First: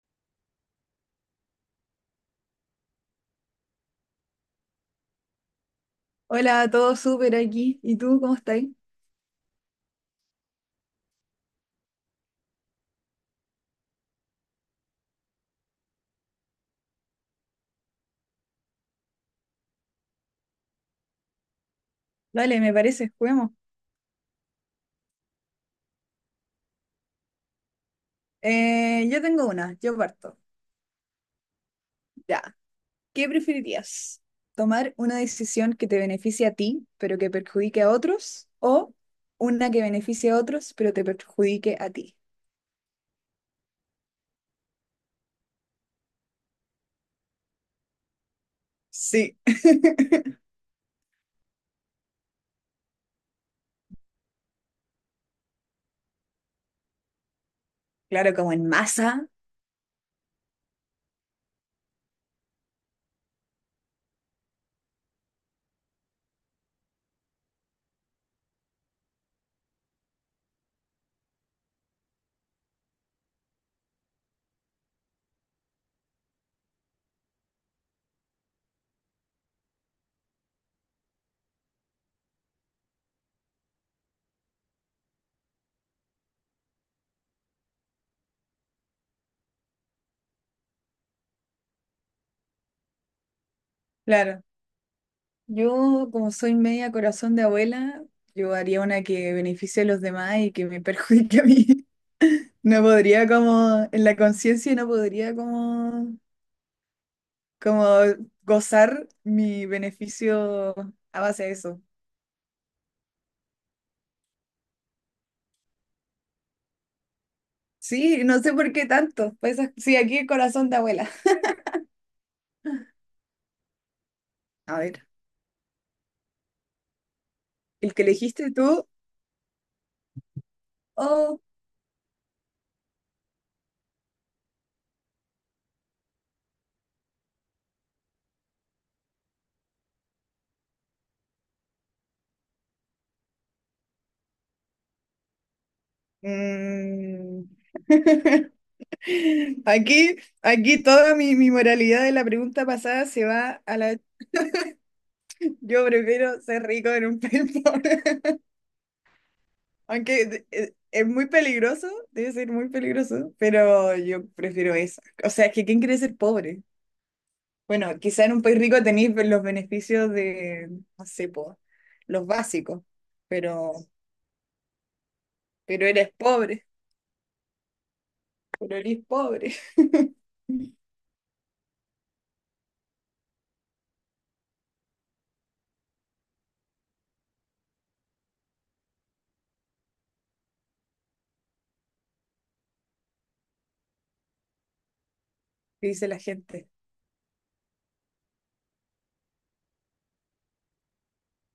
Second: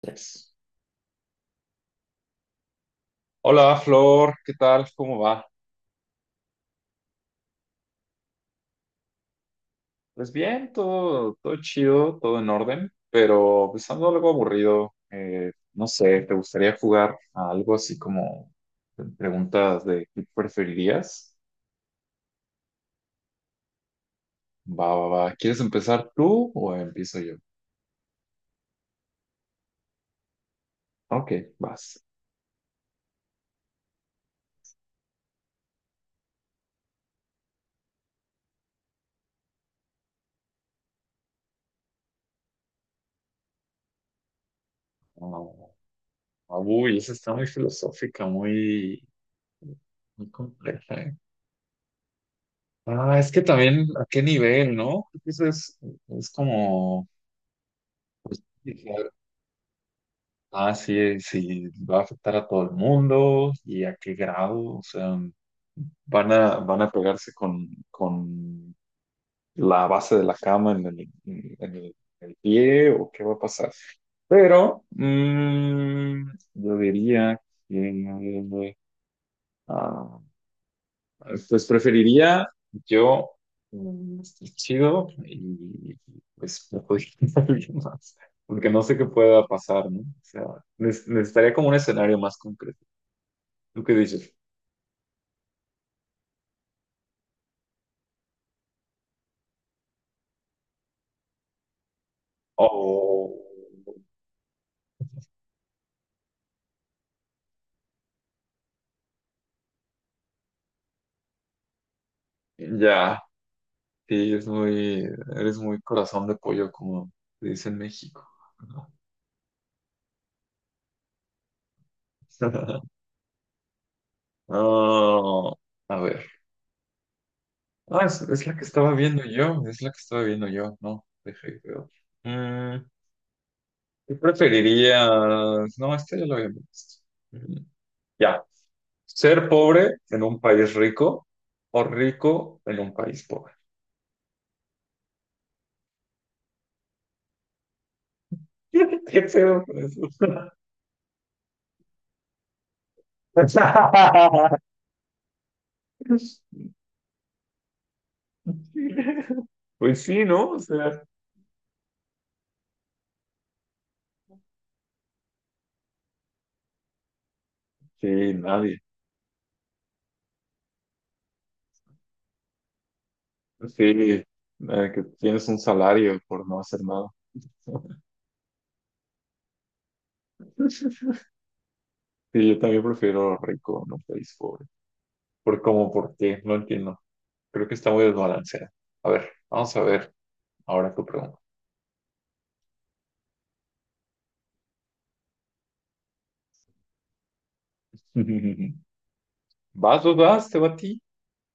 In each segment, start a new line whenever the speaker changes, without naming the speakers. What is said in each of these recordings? Tres. Hola Flor, ¿qué tal? ¿Cómo va?
Hola, todo súper aquí. ¿Y tú cómo estás?
Pues bien, todo chido, todo en orden, pero pues ando algo aburrido. No sé, ¿te gustaría jugar a algo así como preguntas de qué preferirías?
Dale, me parece, juguemos.
Va, va, va. ¿Quieres empezar tú o empiezo yo?
Yo tengo una, yo parto.
Ok, vas.
Ya. ¿Qué preferirías? ¿Tomar una decisión que te beneficie a ti, pero que perjudique a otros? ¿O una que beneficie a otros, pero te perjudique a ti?
Oh, uy, esa está muy filosófica, muy,
Sí.
muy compleja, ¿eh? Ah, es que también a qué nivel, ¿no? Creo que eso es como
Claro,
pues,
como en masa.
ah, sí, sí, va a afectar a todo el mundo y a qué grado, o sea, van a pegarse con la base de la cama en el pie o qué va a pasar. Pero yo diría que, ah, pues preferiría yo estar chido y pues no podría alguien más, porque no sé qué pueda pasar, ¿no? O sea, necesitaría como un escenario más concreto. ¿Tú qué dices?
Claro. Yo, como soy media corazón de abuela, yo haría una que beneficie a los demás y que me perjudique a mí. No podría
Oh,
como, en la conciencia no podría como gozar mi beneficio a base de eso.
ya, sí, eres muy corazón de pollo, como se dice en
Sí,
México.
no sé por qué tanto. Pues, sí, aquí el corazón de abuela. A ver,
Oh, a ver.
el que
Ah, es
elegiste
la que
tú,
estaba viendo yo, es la que estaba viendo yo, no,
oh,
dejé, creo. ¿Qué preferirías? No, este ya lo había visto. Mm, ya. ¿Ser pobre en un país rico o rico en un país pobre?
mm.
¿Qué pedo con eso?
Aquí, aquí toda mi moralidad de la pregunta pasada se va a la... Yo prefiero ser rico en un pelpón.
Pues sí, ¿no? O sea,
Es muy peligroso, debe ser muy peligroso, pero yo prefiero esa. O sea, es que ¿quién quiere ser pobre? Bueno, quizá en
sí,
un país
nadie.
rico tenéis los beneficios de, no sé, po, los básicos, pero,
Sí, que tienes un
pero eres
salario por no
pobre,
hacer nada.
pero eres pobre,
Sí, yo también prefiero rico en un país pobre. ¿Por cómo? ¿Por qué? No entiendo. Creo que está muy desbalanceada. A ver, vamos a ver ahora tu pregunta.
que dice la gente.
Vas, vas, vas, te va a ti.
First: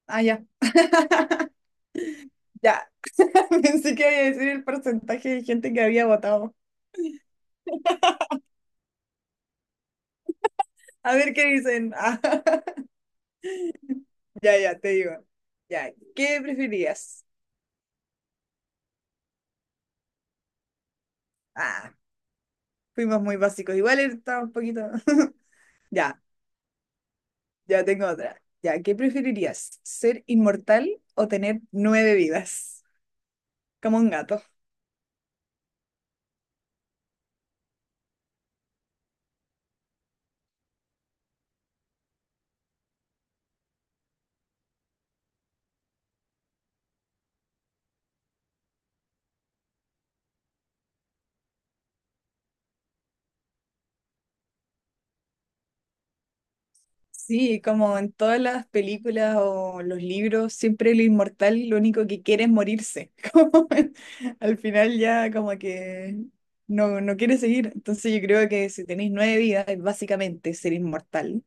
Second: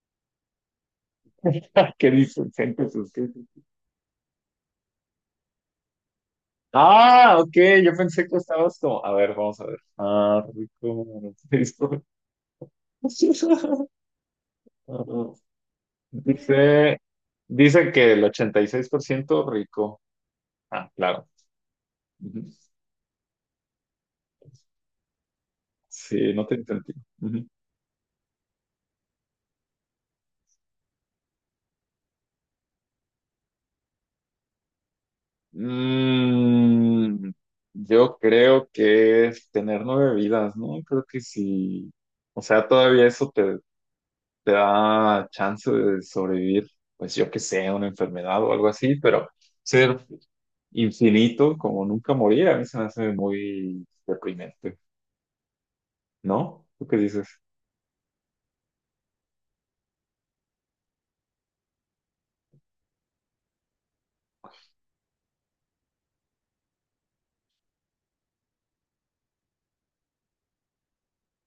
Ah, ya,
Qué
ya.
displicente sus jefes.
Pensé que iba a decir el porcentaje de gente que había votado.
Ah, ok, yo pensé que estabas como. A ver, vamos a ver. Ah, rico.
A ver qué dicen.
rico.
Ah, ya, ya, te digo.
Ah,
Ya, ¿qué
Dice,
preferías?
dice que el 86% rico. Ah, claro.
Ah,
Ujú.
fuimos muy básicos. Igual estaba un poquito. Ya,
Sí, no te entendí. Ujú.
ya, tengo otra. Ya, ¿qué preferirías? ¿Ser inmortal o tener 9 vidas? Como un gato.
Mm, yo creo que es tener nueve vidas, ¿no? Creo que sí. O sea, todavía eso te da chance de sobrevivir, pues yo que sé, a una enfermedad o algo así, pero ser infinito como nunca morir a mí se me hace muy deprimente, ¿no? ¿Tú qué dices?
Sí, como en todas las películas o los libros, siempre el inmortal lo único que quiere es morirse. Como al final ya como que no, no quiere seguir. Entonces yo creo que si tenéis 9 vidas es básicamente ser inmortal.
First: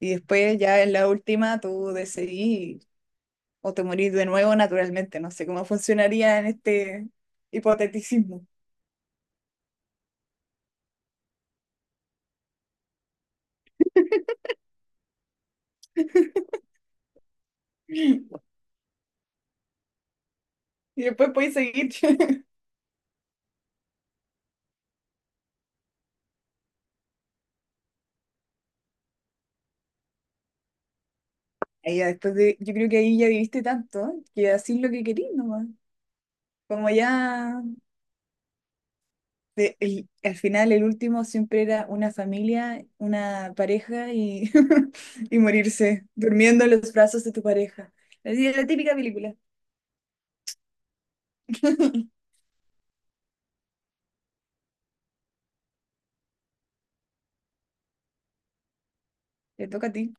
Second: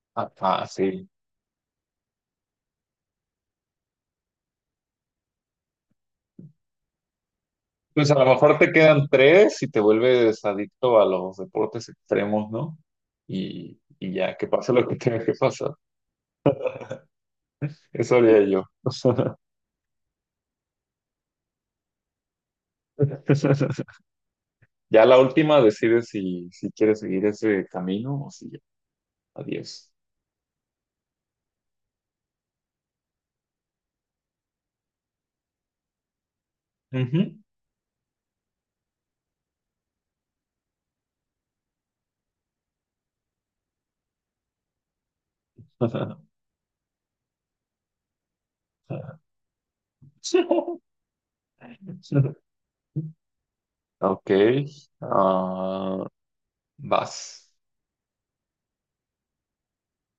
Y después ya en
Sí.
la última tú decidís o te morís de nuevo naturalmente. No sé cómo funcionaría en este
Pues a lo
hipoteticismo.
mejor te quedan tres y te vuelves adicto a los deportes extremos, ¿no? Y ya, que pase lo que tenga que pasar. Eso haría yo.
Y después podéis seguir.
Ya la última decide si quieres seguir ese camino o si ya. Adiós.
Ahí ya después de, yo creo que ahí ya viviste tanto que así es lo que querís nomás. Como
Ujú.
ya de- el- al final el último siempre era una familia, una pareja y, y morirse durmiendo en los brazos de tu pareja. Así es la típica película.
Ok, ah, vas.
Te toca a ti.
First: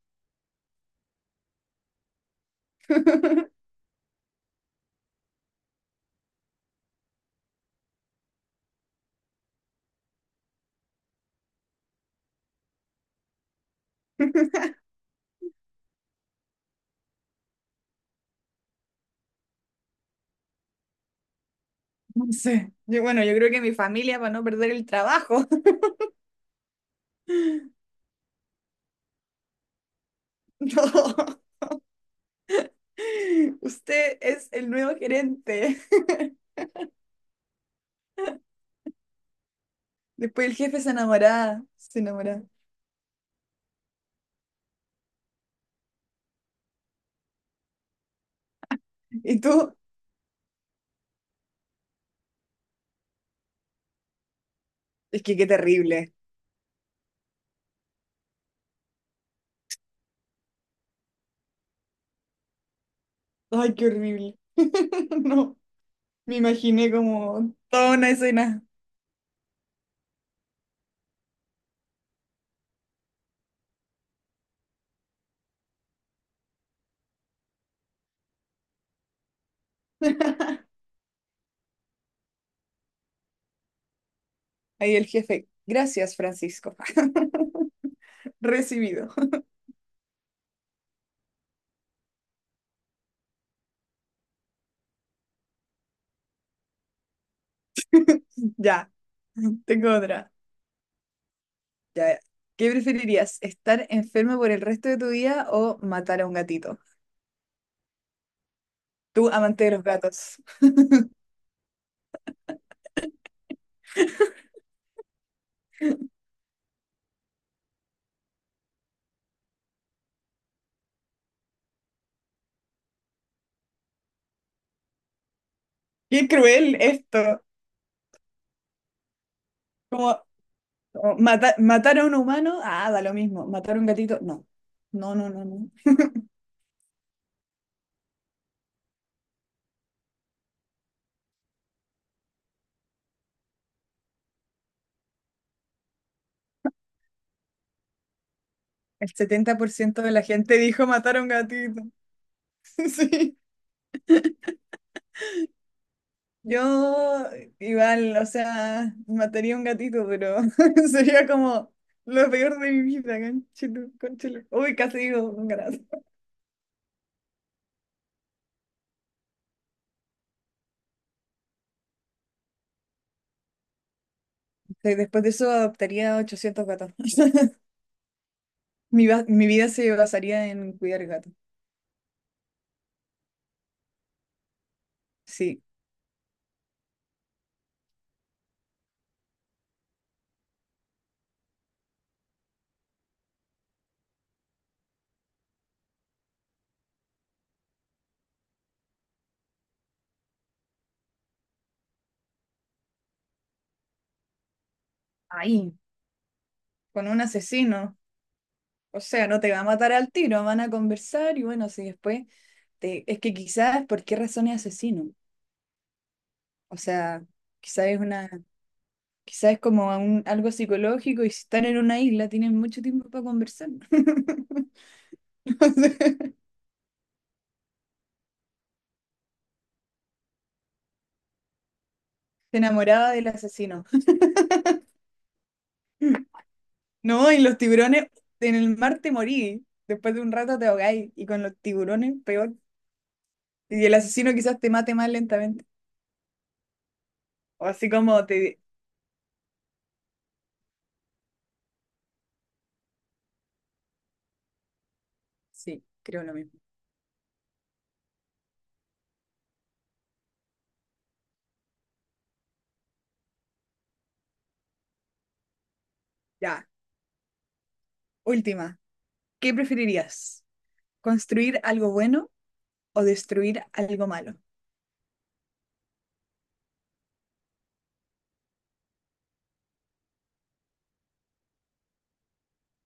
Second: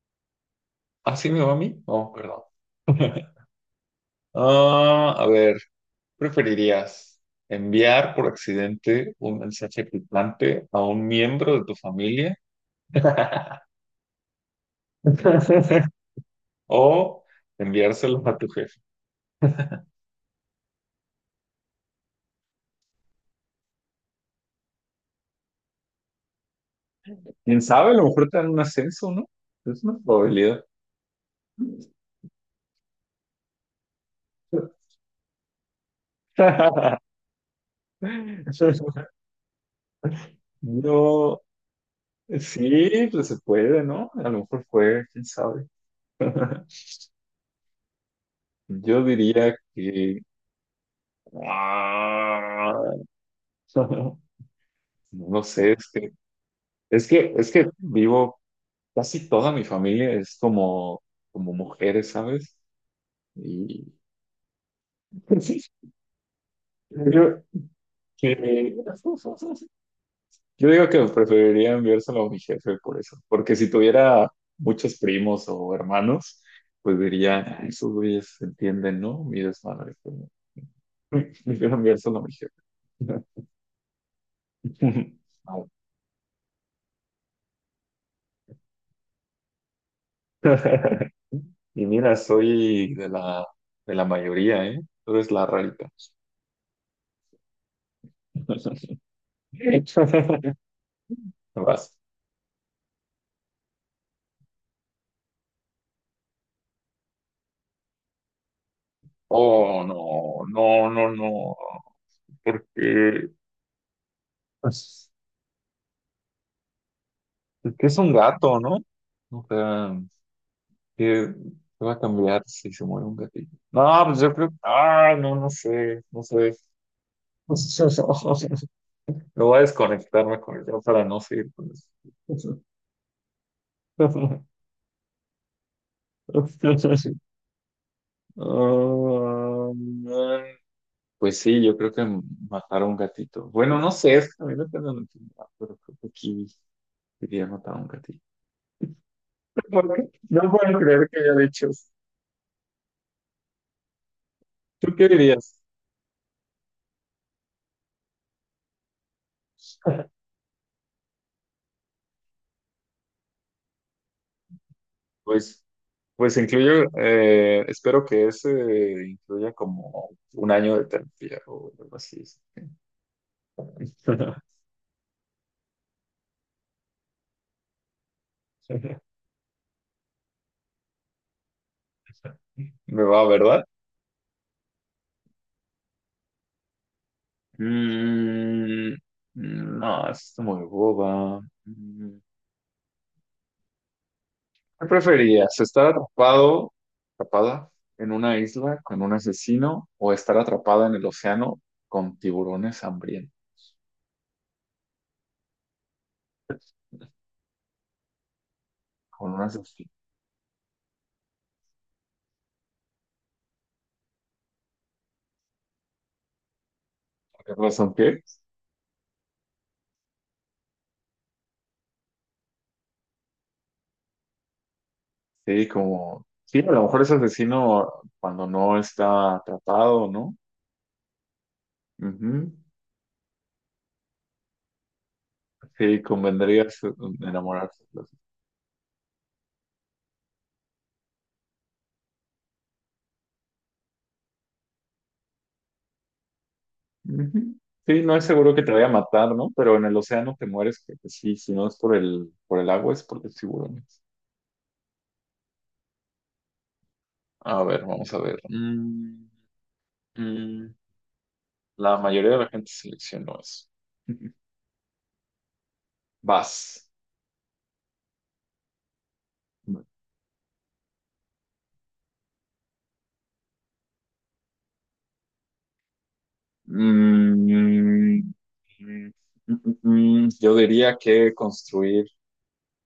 ¿Así me va a mí? No, perdón. Ah, a ver, ¿preferirías enviar por accidente un mensaje picante a un miembro de tu familia o enviárselo a tu jefe?
No sé. Yo, bueno, yo creo que mi familia para no perder el trabajo.
¿Quién sabe? A lo mejor te dan un ascenso, ¿no? Es una probabilidad.
No. Usted es el nuevo gerente. Después el jefe se
Yo
enamoraba, se enamoraba.
Sí, pues se puede, ¿no? A lo mejor fue, quién sabe. Yo
¿Y
diría
tú?
que ... ah,
Es
No
que
lo
qué
sé, es que,
terrible.
es que, es que vivo, casi toda mi familia es como mujeres, ¿sabes?
Ay, qué
Y
horrible. No. Me imaginé
yo,
como toda una
que-
escena.
yo digo que preferiría enviárselo a mi jefe por eso, porque si tuviera muchos primos o hermanos, pues diría, "Ah, esos güeyes entienden, ¿no? Mi desmadre." Yo también eso no me dijeron.
Ahí el jefe. Gracias, Francisco. Recibido.
Y mira, soy de la mayoría, ¿eh? Tú eres la rarita.
Ya, tengo otra.
Vas.
Ya. ¿Qué preferirías? ¿Estar enfermo por el resto de tu vida o matar a un gatito? Tú, amante de
Oh,
los gatos.
no, no, no, no. Porque pues, es que es un gato, ¿no? O sea, ¿qué, qué va a cambiar si se muere un gatito? No, pues yo creo. Ah, no, no sé, no
Qué
sé.
cruel esto.
Me voy a
Como,
desconectarme con el para no seguir con
Matar a un humano,
eso.
ah, da lo mismo. Matar a un gatito, no. No, no, no, no.
Oh, man. Pues sí, yo creo que matar a un gatito. Bueno, no sé, es que a mí no tengo necesidad, pero creo que aquí diría matar a un gatito.
El setenta por
¿Por
ciento
qué?
de la
No
gente
puedo
dijo
creer
matar
que
a un
haya dicho
gatito.
eso.
Sí.
¿Tú qué dirías?
Yo igual, o sea, mataría un gatito, pero sería como lo peor de mi vida, conchito, conchito. Uy, casi digo un
Pues,
gato.
pues incluyo, espero que ese incluya como un año de terapia o algo así.
Después de eso adoptaría 800 gatos. Mi vida se basaría en cuidar gatos.
Me va, ¿verdad?
Sí.
Mm, no, es muy boba. Mm. ¿Qué preferías? ¿Estar atrapado, atrapada en una isla con un asesino o estar atrapada en el océano con tiburones hambrientos?
Ahí, con un asesino. O sea,
Con
no
un
te va a
asesino.
matar al tiro, van a conversar y bueno, si después te... Es que quizás, ¿por qué razón es asesino? O sea,
¿Por ¿qué
quizás
razón
es
qué?
una... Quizás es algo psicológico y si están en una isla tienen mucho tiempo para conversar.
Sí,
No sé.
A lo mejor es asesino cuando no está atrapado, ¿no? Ujú.
Se enamoraba del asesino.
Sí, convendría
No, y los
enamorarse.
tiburones, en el mar te morí. Después de un rato te ahogáis. Y con los tiburones, peor. Y el asesino quizás te mate más lentamente.
Ujú.
O así
Sí, no es
como
seguro
te...
que te vaya a matar, ¿no? Pero en el océano te mueres, que sí, si no es por el agua, es por los tiburones.
Sí, creo lo mismo.
A ver, vamos a ver. Mm, mm. La mayoría de la gente seleccionó eso.
Ya,
Vas.
última. ¿Qué
Mm,
preferirías? ¿Construir algo bueno o destruir algo malo?
mm, mm, yo diría que construir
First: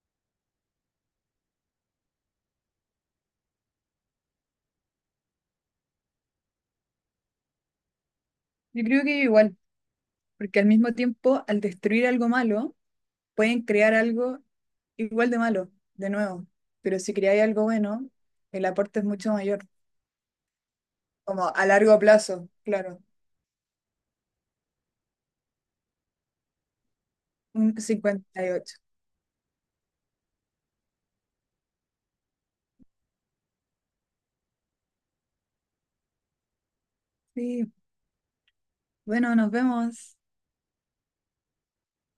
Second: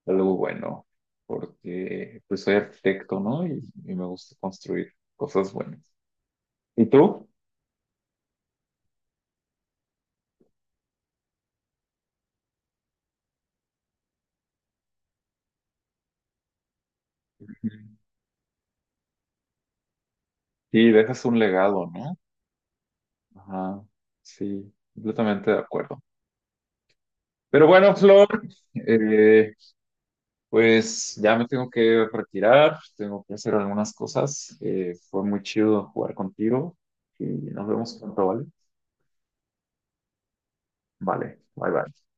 algo bueno, porque pues soy arquitecto, ¿no? Y me gusta construir cosas buenas. ¿Y tú?
Yo creo que igual, porque al mismo tiempo, al destruir algo malo, pueden crear algo igual de malo, de nuevo. Pero si creáis algo
Ujú.
bueno, el aporte es mucho mayor,
Sí, dejas un
como a
legado,
largo
¿no?
plazo, claro.
Ajá, sí, completamente de acuerdo. Pero
Un
bueno, Flor,
58.
eh, Pues ya me tengo que retirar, tengo que hacer algunas cosas. Fue muy chido jugar contigo y nos
Sí,
vemos pronto, ¿vale?
bueno, nos vemos.
Vale, bye bye.